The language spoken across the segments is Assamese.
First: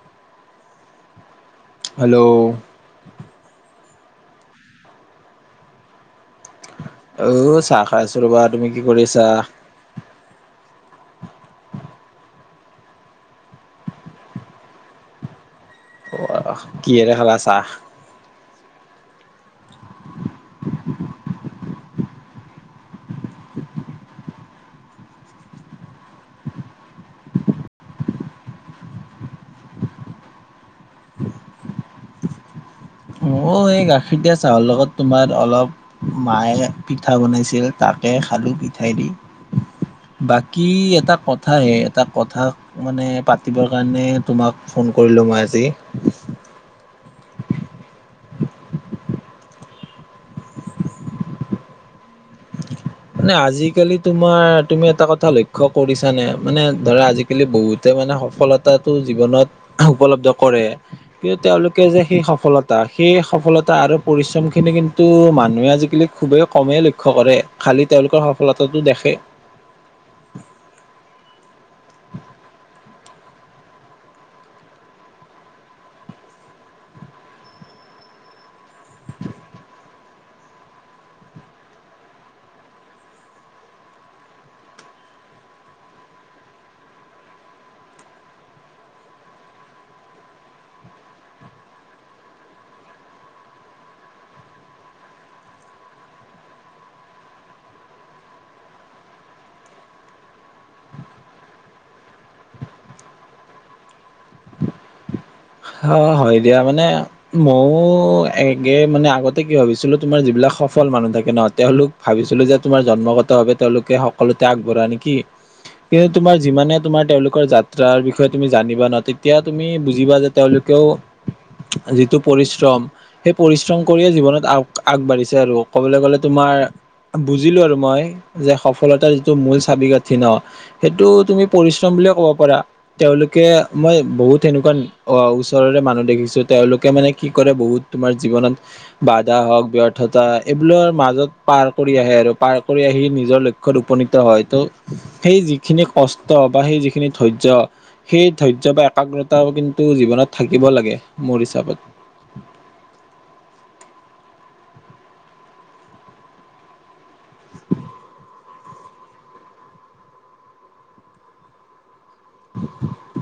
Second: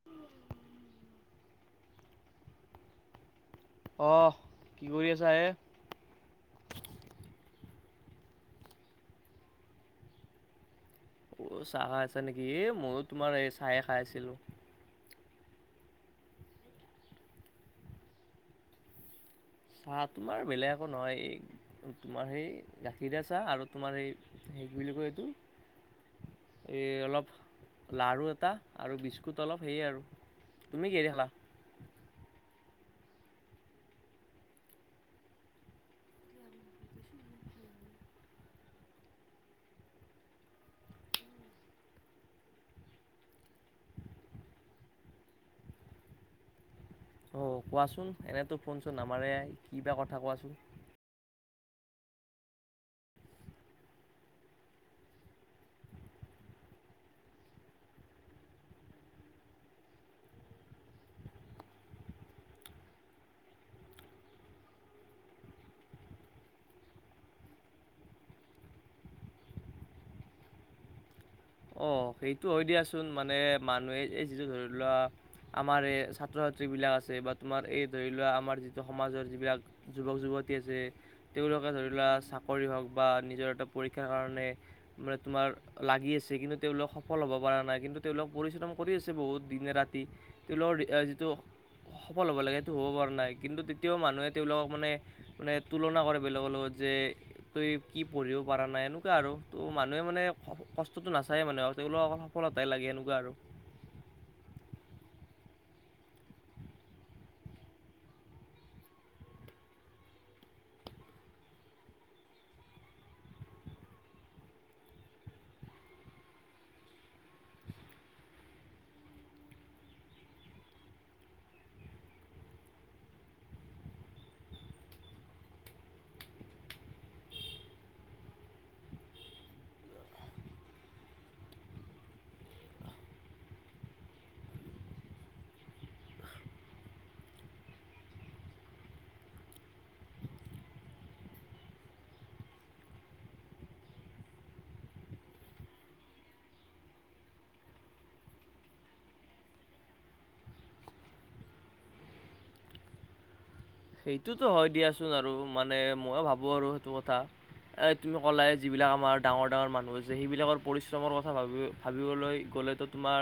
উম। হেল্ল'। অহ কি কৰি আছা এ? অও চাহ খাই আছোঁ ৰ'বা! তুমি কি কৰিছা? অ চাহ খাই আছে নেকি? এ মও তোমাৰ এই চাহে খাই আছিলোঁ। অ। কিহেৰে খালা চাহ? ভাত তোমাৰ বেলেগ একো নোৱাৰি। তোমাৰ সেই গাখীৰ দিয়া চাহ আৰু তোমাৰ এই সেই বুলি কয় এইটো? এই অলপ লাৰু এটা আৰু বিস্কুট অলপ সেইয়ে আৰু। তুমি কিহেদি খালা? অঁ, এই গাখীৰ দিয়া চাহৰ লগত তোমাৰ অলপ মাইয়ে পিঠা বনাইছিল তাকে খালোঁ পিঠাই দি। বাকী এটা কথা হে এটা কথা মানে, পাতিবৰ কাৰণে তোমাক ফোন কৰিলোঁ মই আজি। অঁ, কোৱাচোন? এনেতো ফোন-চোন নামাৰে কিবা কথা কোৱাচোন? মানে, আজিকালি তোমাৰ তুমি এটা কথা লক্ষ্য কৰিছানে মানে ধৰা আজি আজিকালি বহুতে মানে সফলতাটো জীৱনত উপলব্ধ কৰে। কিন্তু তেওঁলোকে যে সেই সফলত্ তা সেই সফলতা আৰু পৰিশ্ৰমখিনি কিন্তু মানুহে আজিকালি খুবেই কমেই লক্ষ্য কৰে। খালি তেওঁলোকৰ সফলতাটো দেখে। অঁ, সেইটো হয় দিয়াচোন। মানে মানুহে এই যিটো ধৰি লোৱা আমাৰ এই ছাত্ৰ -ছাত্ৰীবিলাক আছে বা তোমাৰ এই ধৰি লোৱা আমাৰ যিটো সমাজৰ যিবিলাক যুৱক -যুৱতী আছে তেওঁলোকে ধৰি লোৱা চাকৰি হওঁক বা নিজৰ এটা পৰীক্ষাৰ কাৰণে মানে তোমাৰ লাগি আ কিন্তু তেওঁলোক সফল হ'ব পৰা নাই কিন্তু তেওঁলোক পৰিশ্ৰম কৰি আছে বহুত দিনে -ৰাতি। তেওঁলোকৰ আ যিটো সফল হ'ব লাগে। সেইটো হ'ব পৰা নাই কিন্তু তেতিয়াও মানুহে তেওঁলোকক মানে মানে তুলনা কৰে বেলেগৰ লগত যে তই কি পঢ়িব পৰা নাই এনেকুৱা আৰু ত' মানুহে মানে কষ্ ষ্টটো নাচায়ে মানে আৰু তেওঁলোক অকল সফলতাই লাগে এনেকুৱা আৰু। অঁ, হয় দিয়া মানে মও একে মানে আগতে কি ভাবিছিলোঁ তোমাৰ যিবিলাক সফল মানুহ থাকে ন' তেওঁলোক ভাবিছিলোঁ যে তোমাৰ জন্মগতভাৱে তেওঁলোকে সকলোতে আগবঢ়া নেকি? কে তোমাৰ যিমানে তোমাৰ তেওঁলোকৰ যাত্ৰাৰ বিষয়ে তুমি জানিবা ন' তেতিয়া তুমি বুজিবা যে তেওঁলোকেও যিটো পৰিশ্ৰম সেই পৰিশ্ৰম কৰিয়ে জীৱনত আগ আগবাঢ়িছে আৰু ক'বলে গ'লে তোমাৰ বুজিলোঁ আৰু মই যে সফলতাৰ যিটো মূল চাবি-কাঠি ন' সেইটো তুমি পৰিশ্ৰম বুলিয়ে ক'ব পাৰা। তেওঁলোকে মই বহুত তেনেকুৱা ধ - অঁ, ওচৰৰে মানুহ দেখিছোঁ। তেওঁলোকে মানে, কি কৰে বহুত তোমাৰ জীৱনত বাধা হওক, ব্যৰ্থতা হওঁক এইবিলোৰ মাজত পাৰ কৰি আহে আৰু। পাৰ কৰি আহি নিজৰ ল ক্ষ্যত উপনীত হয় ত' সেই যিখিনি কষ্ট বা সেই যিখিনি ধৈৰ্য্য সেই ধৈৰ্য্য বা একাগ্ৰতা কিন্তু জীৱনত থাকিব লাগে মোৰ হিচাপত। সেইটোতো হয় দিয়াচোন আৰু মানে মইও ভাবোঁ আৰু সেইটো কথা। এ তুমি ক'লাই যিবিলাক আমাৰ ডাঙৰ ডাঙৰ মানুহ আছে। সেইবিলাকৰ পৰিশ্ৰমৰ কথা ভাবি ভাবিবলৈ গ'লেতো তোমাৰ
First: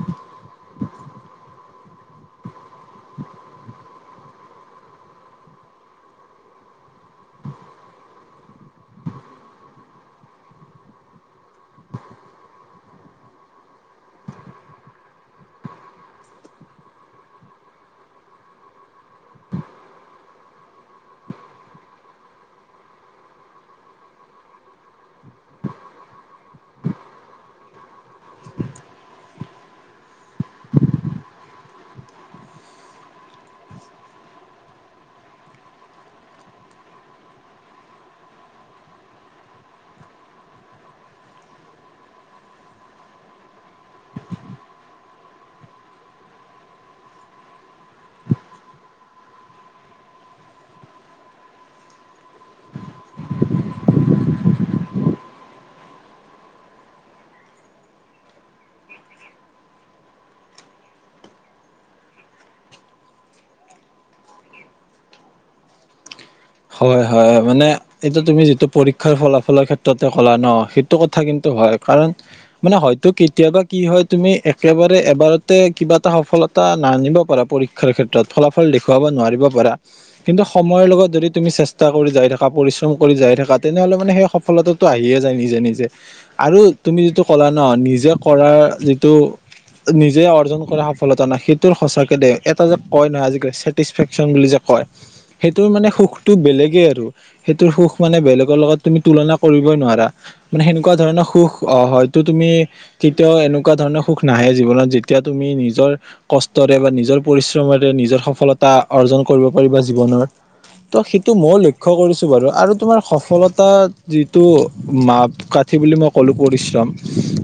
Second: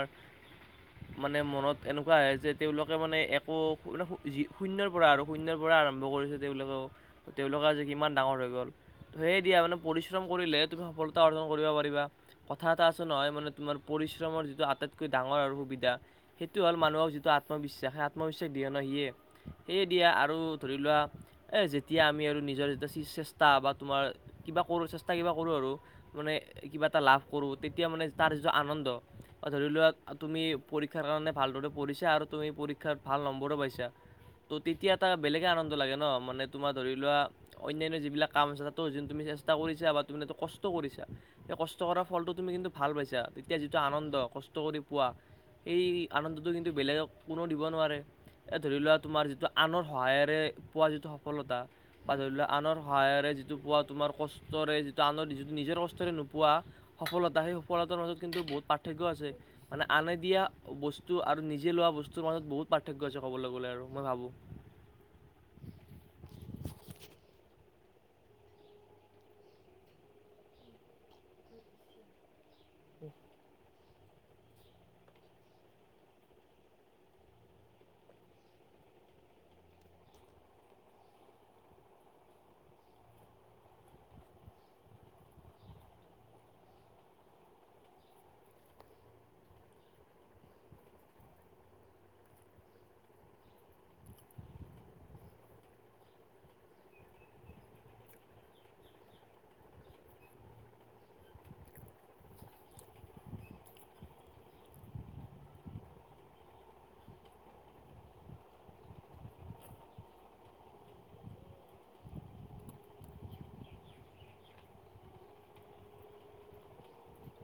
মানে মনত এনেকুৱা আহে, যে তেওঁলোকে মানে একো মানে, শূন্যৰ পৰা আৰু শূন্যৰ পৰা আৰম্ভ কৰিছে তেওঁলোকেও। তেওঁলোক আজি কিমান ডাঙৰ হৈ গ'ল। হয় দিয়া মানে পৰিশ্ৰম কৰিলে তুমি সফলতা অৰ্জন কৰিব পাৰিবা। কথা এটা আছে নহয়, মানে তোমাৰ পৰিশ্ৰমৰ যিটো আটাইতকৈ ডাঙৰ আৰু সুবিধা সেইটো হ'ল মানুহক যিটো আত্মবিশ্বাস, সেই আত্মবিশ্বাস দৃঢ় ন' সিয়ে সেয়ে দিয়া আৰু ধৰি লোৱা এ, যেতিয়া আমি আৰু নিজৰ যেতিয়া চেষ্টা বা তোমাৰ কিবা কৰোঁ, চেষ্টা কিবা কৰোঁ আৰু মানে কিবা এটা লাভ কৰোঁ, তেতিয়া মানে তাৰ যিটো আনন্দ অ', ধৰি লোৱা তুমি পৰীক্ষাৰ কাৰণে ভালদৰে পঢ়িছা, আৰু তুমি পৰীক্ষাত ভাল নম্বৰো পাইছা। ত' তেতিয়া এটা বেলেগে আনন্দ লাগে ন' মানে তোমাৰ ধৰি লোৱা অন্যান্য যিবিলাক কাম আছে, তাতো যি তুমি চেষ্টা কৰিছা বা তুমি যিটো কষ্ট কৰিছা! সে কষ্ট কৰা ফলটো তুমি কিন্তু ভাল পাইছা, তেতিয়া যিটো আনন্দ কষ্ট কৰি পোৱা এই আনন্দটো কিন্তু বেলেগক কোনেও দিব নোৱাৰে। এ, ধৰি লোৱা তোমাৰ যিটো আনৰ সহায়েৰে পোৱা যিটো সফলতা বা ধৰি লোৱা আনৰ সহায়েৰে যিটো পোৱা তোমাৰ কষ্টৰে যিটো আনৰ, যিটো নিজৰ কষ্টৰে নোপোৱা সফলতা, সেই সফলতাৰ মাজত কিন্তু বহুত পাৰ্থক্য আছে। মানে আনে দিয়া বস্তু আৰু নিজে লোৱা বস্তুৰ মাজত বহুত পাৰ্থক্য আছে, ক'বলৈ গ'লে আৰু মই ভাবোঁ। হয়, হয়, মানে এইটো তুমি যিটো পৰীক্ষাৰ ফলাফলৰ ক্ষেত্ৰতে ক'লা ন' সেইটো কথা কিন্তু হয়, কাৰণ মানে হয়তো কেতিয়াবা কি হয়, তুমি একেবাৰে এবাৰতে কিবা এটা সফলতা নানিব পাৰা পৰী ক্ষাৰ, ক্ষেত্ৰত ফলাফল দেখুৱাব নোৱাৰিব পাৰা, কিন্তু সময়ৰ লগত যদি তুমি চেষ্টা কৰি যাই থাকা, পৰিশ্ৰম কৰি যাই থাকা, তেনেহ'লে মানে সেই সফলতাটো আহিয়ে যায় নিজে, নিজে। আৰু তুমি যিটো ক'লা ন' নিজে কৰাৰ যিটো নিজে অৰ্জন কৰা সফলতা ন' সেইটোৰ সঁচাকে দে এটা যে কয় নহয়, আজিকালি চেট টিছফেকশ্বন বুলি যে কয়, সেইটোৰ মানে সুখ টো, বেলেগে আৰু সেইটোৰ সুখ মানে বেলেগৰ লগত তুমি তুলনা কৰিবই নোৱাৰা। মানে সেনেকুৱা ধৰণৰ সুখ অ', হয়তো তুমি কেতিয়াও এনেকুৱা ধৰণৰ সুখ নাহে জীৱনত যেতিয়া তুমি নিজৰ কষ্টৰে বা নিজৰ পৰিশ্ৰমেৰে নিজৰ সফলতা অৰ্জন কৰিব পাৰিবা জীৱনৰ। ত' সেইটো মইয়ো লক্ষ্য কৰিছোঁ বাৰু, আৰু তোমাৰ সফলতা যিটো মাপকা ঠি, বুলি মই ক'লোঁ পৰিশ্ৰম,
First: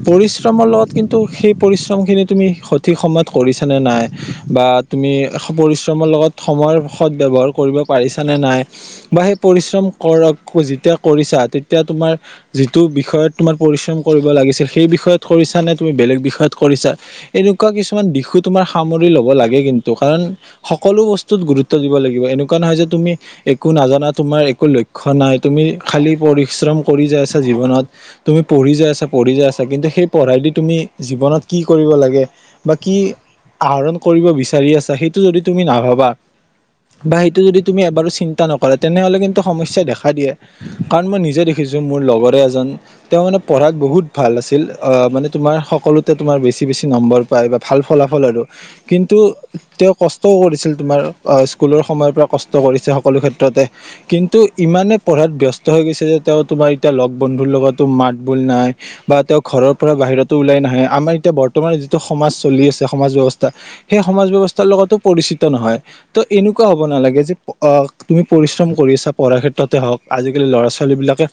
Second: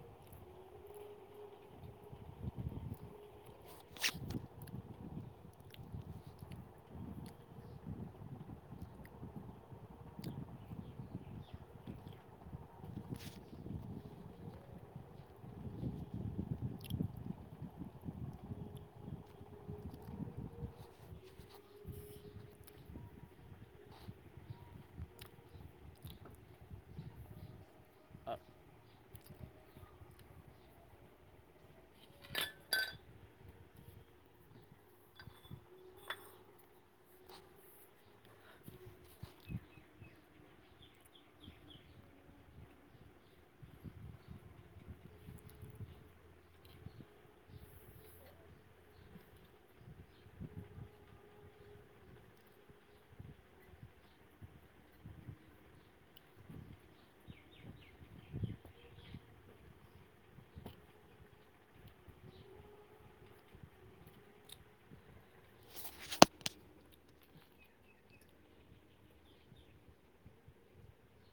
পৰিশ্ৰমৰ লগত কিন্তু সেই পৰিশ্ৰমখিনি তুমি স সঠিক সময়ত কৰিছা নে নাই, বা তুমি পৰিশ্ৰমৰ লগত সময়ৰ সদ ব্যৱহাৰ কৰিব পাৰি নে নাই বা সেই পৰিশ্ৰম কৰক যেতিয়া কৰিছা, তেতিয়া তোমাৰ যিটো বিষয়ত তোমাৰ পৰিশ্ৰম কৰিব লাগিছিল, সেই বিষয়ত কৰিছা নে তুমি বেলেগ বিষয়ত কৰিছা এনেকুৱা কিছুমান দিশো তোমাৰ সামৰি ল'ব লাগে, কিন্তু কাৰণ সকলো বস্তুত গুৰুত্ব দিব লাগিব, এনেকুৱা নহয় যে তুমি একো নাজানা তোমাৰ একো লক্ষ্য নাই, তুমি খালী পৰিশ্ৰম কৰি যাই আছা জীৱনত। তুমি পঢ়ি যাই আছা, পঢ়ি যাই আছা, কিন্তু সেই পঢ়াই দি তুমি জীৱনত কি কৰিব লাগে! বা কি আহৰণ কৰিব বিচাৰি আছা, সেইটো যদি তুমি নাভাবা বা সেইটো যদি তুমি এবাৰো চিন্তা নকৰা তেনেহ'লে কিন্তু সমস্যাই দেখা দিয়ে। কাৰণ মই নিজে দেখিছোঁ, মোৰ লগৰে এজন তেওঁ মানে পঢ়াত বহুত ভাল আছিল অ', মানে তোমাৰ সকলোতে তোমাৰ বেছি, বেছি নম্বৰ পায় বা ভাল ফলাফল আৰু। কিন্তু তেওঁ কষ্টও কৰিছিল তোমাৰ স্কুলৰ সময়ৰ পৰা কষ্ট কৰিছে সকলো ক্ষেত্ৰতে। কিন্তু ইমানে পঢ়াত ব্যস্ত হৈ গৈছে যে, তেওঁ তোমাৰ এতিয়া লগ বন্ধুৰ লগতো মাত বোল নাই। বা তেওঁ ঘৰৰ পৰা বাহিৰতো ওলাই নাহে, আমাৰ এতিয়া বৰ্তমানৰ যিটো সমাজ চলি আছে, সমাজ ব্যৱস্থা সেই সমাজ ব্যৱস্থাৰ লগতো পৰিচিত নহয়, ত এনেকুৱা হব নালাগে যে অ তুমি পৰিশ্ৰম কৰি আছা পঢ়াৰ ক্ষেত্ৰতে হওক আজিকালি ল'ৰা ছোৱালী বিলাকে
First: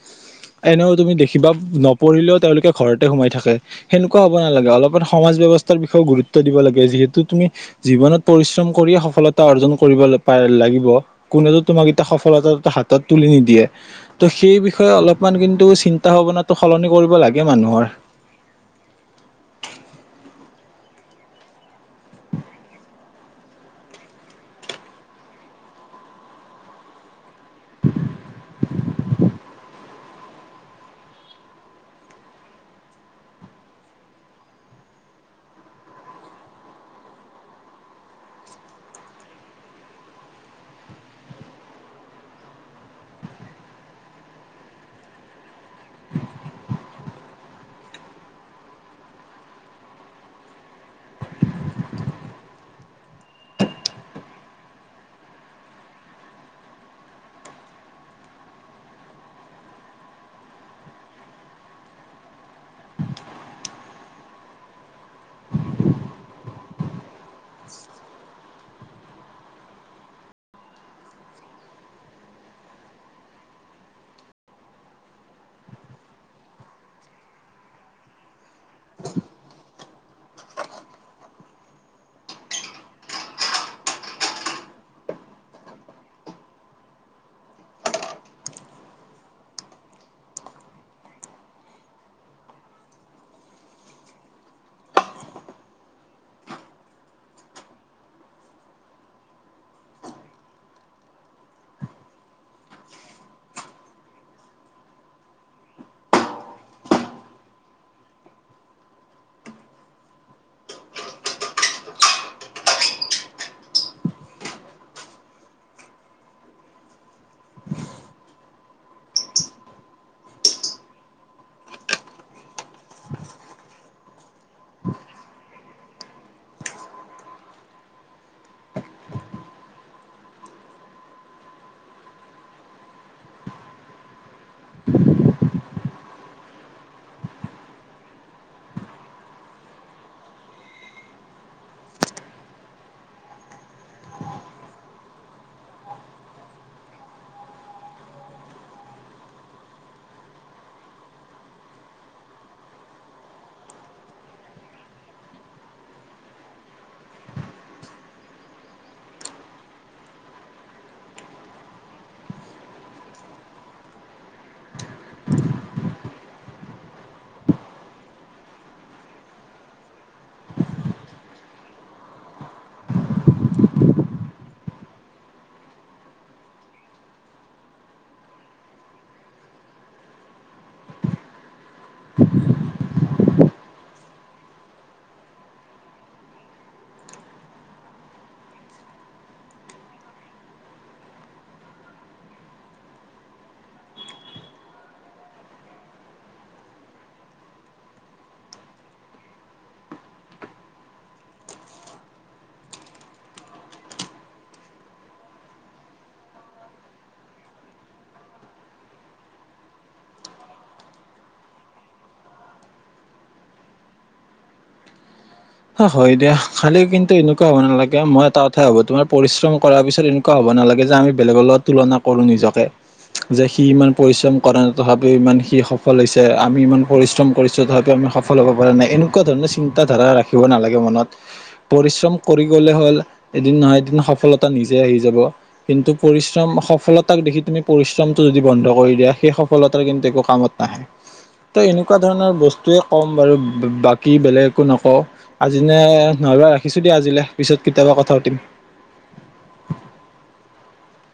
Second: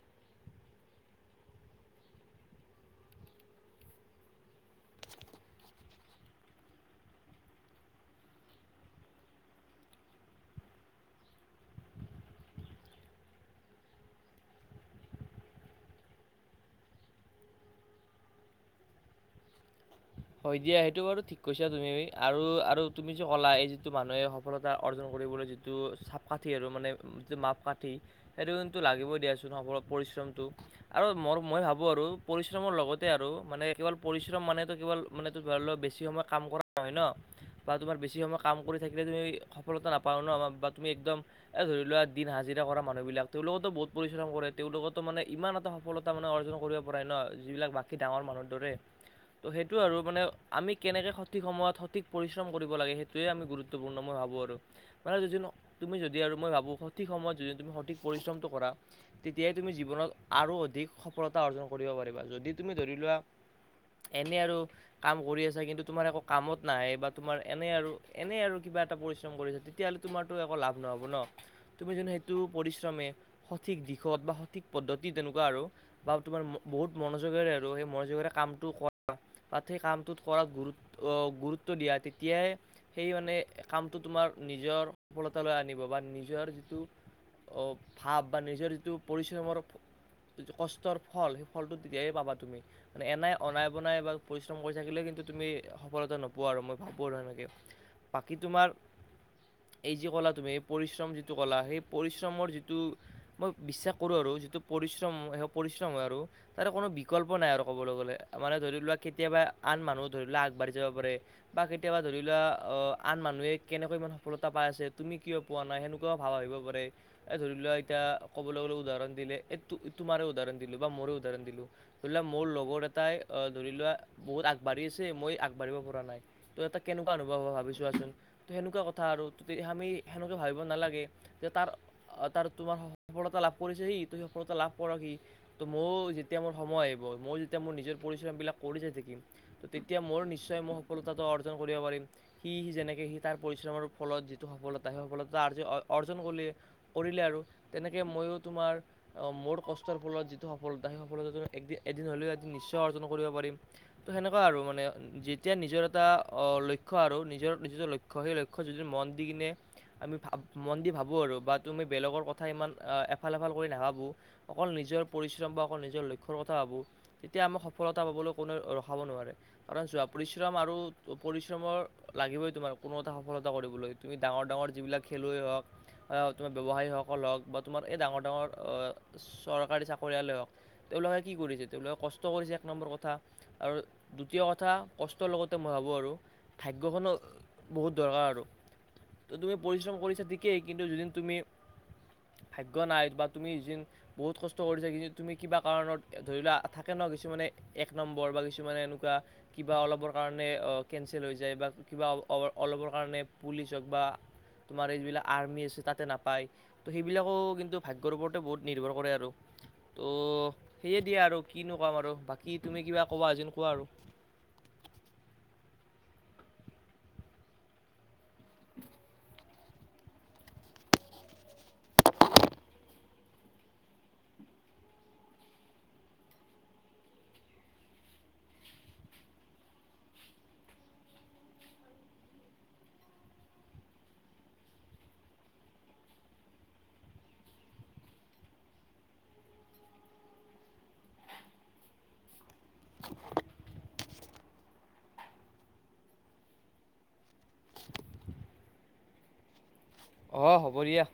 এনেও তুমি দেখিবা নপঢ়িলেও তেওঁলোকে ঘৰতে সোমাই থাকে। সেনেকুৱা হ'ব নালাগে অলপমান সমাজ ব্যৱস্থাৰ বিষয়েও গুৰুত্ব দিব লাগে, যিহেতু তুমি জীৱনত পৰিশ্ৰম কৰিয়ে সফলতা অৰ্জন কৰিব পায় লাগিব। কোনেওটো তোমাক এতিয়া সফলতাটোতো হাতত তুলি নিদিয়ে। ত' সেই বিষয়ে অলপমান কিন্তু চিন্তা ভাৱনাটো সলনি কৰিব লাগে মানুহৰ। হয় দিয়া সেইটো বাৰু ঠিক কৈছা তুমি, আৰু আৰু তুমি যে ক'লা এই যিটো মানুহে সফলতা অৰ্জন কৰিবলৈ যিটো টো চাপকাঠি আৰু মানে মাপকাঠি সেইটো কিন্তু লাগিবই দিয়াচোন অগৰহ পৰিশ্ৰমটো। আৰু মোৰ মই ভাবো আৰু পৰিশ্ৰমৰ লগতে আৰু মানে কেৱল পৰিশ্ৰম মানেতো কেৱল মানে তো ধৰি ল বেছি সময় কাম কৰা নহয় ন। বা তোমাৰ বেছি সময় কাম কৰি থাকিলে তুমি সফলতা নাপাও ন বা তুমি একদম এ ধৰি লোৱা দিন হাজিৰা কৰা মানুহ বিলাক, তেওঁলোকেতো বহুত পৰিশ্ৰম কৰে তেওঁলোকেতো মানে ইমান এটা সফলতা মানে অৰ্জন কৰিব পৰাই ন যিবিলাক বাকী ডাঙৰ মানুহৰ দৰে, ত' সেই টো আৰু মানে আমি কেনেকে সঠিক সময়ত সঠিক পৰিশ্ৰম কৰিব লাগে সেইটোৱে আমি গুৰুত্বপূৰ্ণ মই ভাবোঁ আৰু। মানে [unintelligible] তুমি যদি আৰু মই ভাবোঁ সঠিক সময়ত যদি তুমি সঠিক পৰিশ্ৰমটো কৰা তেতিয়াই তুমি জীৱনত আৰু অধিক সফলতা অৰ্জন কৰিব পাৰিবা, যদি তুমি ধৰি লোৱা এনেই আৰু কাম কৰি আছা কিন্তু তোমাৰ একো কামত নাহে, বা তোমাৰ এনে আৰু এনে আৰু কিবা এটা পৰিশ্ৰম কৰিছা তে তেতিয়াহলে তোমাৰতো একো লাভ নহ'ব ন, তুমি জানো সেইটো পৰিশ্ৰমে সঠিক দিশত বা সঠিক পদ্ধতি তেনেকুৱা আৰু। বা তোমাৰ বহুত মনোযোগৰে আৰু সেই মনোযোগৰে কামটো কৰা বাত সেই কামটোত কৰাত গুৰুত্ব অ গুৰুত্ব দিয়া তেতিয়াই সেই মানে কামটো তোমাৰ নিজৰ সফলতালৈ আনিব বা নিজৰ যিটো অ ভাৱ বা নিজৰ যিটো পৰিশ্ৰমৰ কষ্টৰ ফল সেই ফলটো তেতিয়াই পাবা তুমি, মানে এনাই অনাই বনাই বা পৰিশ্ৰম কৰি থাকিলে কিন্তু তুমি সফলতা নোপোৱা আৰু মই ভাবো আৰু এনেকে। বাকী তোমাৰ এই যি কলা তুমি এই পৰিশ্ৰম যিটো কলা সেই পৰিশ্ৰমৰ যিটো মই বিশ্বাস কৰো আৰু যিটো পৰিশ্ৰম সেই পৰিশ্ৰম হয় আৰু তাৰে কোনো বিকল্প নাই আৰু ক'বলৈ গ'লে, মানে ধৰি লোৱা কেতিয়াবা আন মানুহ ধৰি লোৱা আগবাঢ়ি যাব পাৰে বা কেতিয়াবা ধৰি লোৱা অ আন মানুহে কেনেকৈ ইমান সফলতা পায় আছে? তুমি কিয় পোৱা নাই সেনেকুৱাও ভাব আহিব পাৰে। এ ধৰি লোৱা এতিয়া ক'বলৈ গ'লে উদাহৰণ দিলে এই তো তোমাৰে উদাহৰণ দিলো বা মোৰে উদাহৰণ দিলো। ধৰি লোৱা মোৰ লগৰ এটাই অ ধৰি লোৱা বহুত আগবাঢ়ি আছে মই আগবাঢ়িব পৰা নাই তো এটা কেনেকুৱা অনুভৱ হ'ব ভাবি ছোৱাচোন। ত' সেনেকুৱা কথা আৰু, ত' আমি সেনেকুৱা ভাবিব নালাগে, যে তাৰ অ তাৰ তোমাৰ সফলতা লাভ কৰিছে সি, ত সফলতা লাভ কৰক সি। ত' ময়ো যেতিয়া মোৰ সময় আহিব, মই যেতিয়া মোৰ নিজৰ পৰিশ্ৰম বিলাক কৰি যায় থাকিম ত' তেতিয়া মোৰ নিশ্চয় মই সফলতাটো অৰ্জন কৰিব পাৰিম। সি সি যেনেকে সি তাৰ পৰিশ্ৰমৰ ফলত যিটো সফলতা সেই সফলতা অৰ্জন কৰিলে। কৰিলে আৰু তেনেকে ময়ো তোমাৰ অ মোৰ কষ্টৰ ফলত যিটো সফলতা, সেই সফলতাটো এদিন হ'লেও এদিন নিশ্চয় অৰ্জন কৰিব পাৰিম। ত' সেনেকুৱা আৰু মানে, যেতিয়া নিজৰ এটা অহ লক্ষ্য আৰু নিজৰ নিজ ল ক্ষ সেই লক্ষ্য যদি মন দি কিনে আমি ভা মন দি ভাবোঁ আৰু বা তুমি বেলেগৰ কথা ইমান এফাল এফাল কৰি নাভাবোঁ। অকল নিজৰ পৰিশ্ৰম বা অকল নিজৰ লক্ষ্যৰ কথা ভাবো। তেতিয়া আমাক সফলতা পাবলৈ কোনেও ৰখাব নোৱাৰে। কাৰণ চোৱা পৰিশ্ৰম আৰু পৰিশ্ৰমৰ লাগিবই তোমাৰ কোনো এটা সফলতা কৰিবলৈ। তুমি ডাঙৰ ডাঙৰ যিবিলাক খেলুৱৈ হওঁক? অ' তোমাৰ ব্যৱসায়ীসকল হ'ওক বা তোমাৰ এই ডাঙৰ ডাঙৰ অহ চৰকাৰী চাকৰিয়ালে হওঁক। তেওঁলোকে কি কৰিছে, তেওঁলোকে কষ্ট কৰিছে এক নম্বৰ কথা আৰু দ্বিতীয় কথা, কষ্টৰ লগতে মই ভাবোঁ আৰু ভাগ্যখনো বহুত দৰকাৰ আৰু। তো তুমি পৰিশ্ৰম কৰিছা ঠিকেই, কিন্তু যোদিন তুমি ভাগ্য নাই বা তুমি যি দিন বহুত কষ্ট কৰিছা, কিন্তু তুমি কিবা কাৰণত ধৰি লোৱা থাকে ন কিছুমানে এক নম্বৰ বা কিছুমানে এনেকুৱা কিবা অলপৰ কাৰণে অ কেনঞ্চেল হৈ যায় বা কিবা অলপৰ কাৰণে পুলিচ হওঁক বা তোমাৰ এই যিবিলাক আৰ্মি আছে তাতে নাপায়। ত' সেইবিলাকো কিন্তু ভাগ্যৰ ওপৰতে বহুত নিৰ্ভৰ কৰে আৰু। ত' সেয়ে দিয়া আৰু কিনো ক'ম আৰু, বাকী তুমি কিবা ক'বা যোন কোৱা আৰু। হ হয় দিয়া, খালি কিন্তু এনেকুৱা হ'ব নালাগে। মই এটা কথাই ভাবো তোমাৰ পৰিশ্ৰম কৰাৰ পিছত এ কুৱা হব নালাগে যে, আমি বেলেগৰ লগত তুলনা কৰো নিজকে। যে সি ইমান পৰিশ্ৰম কৰা তথাপি ইমান সি সফল হৈছে, আমি ইমান পৰিশ্ৰম কৰিছো তথাপিও আমি সফ ফল হ'ব পৰা নাই। এনেকুৱা ধৰণৰ চিন্তাধাৰা ৰাখিব নালাগে মনত। পৰিশ্ৰম কৰি গ'লে হ'ল। এদিন নহয় এদিন সফলতা নিজে আহি যাব। কিন্তু পৰিশ্ৰম সফলতাক দেখি তুমি পৰিশ্ৰমটো যদি বন্ধ কৰি দিয়া, সেই সফলতাৰ কিন্তু একো কামত নাহে। ত' এনেকুৱা ধৰণৰ বস্ টোৱে ক'ম বাৰু বাকী বেলেগ একো নকওঁ, আজিনে নহ'লে ৰাখিছোঁ দিয়া আজিলে। পিছত কেতিয়াবা কথা পাতিম। অঁ, হ'ব দিয়া।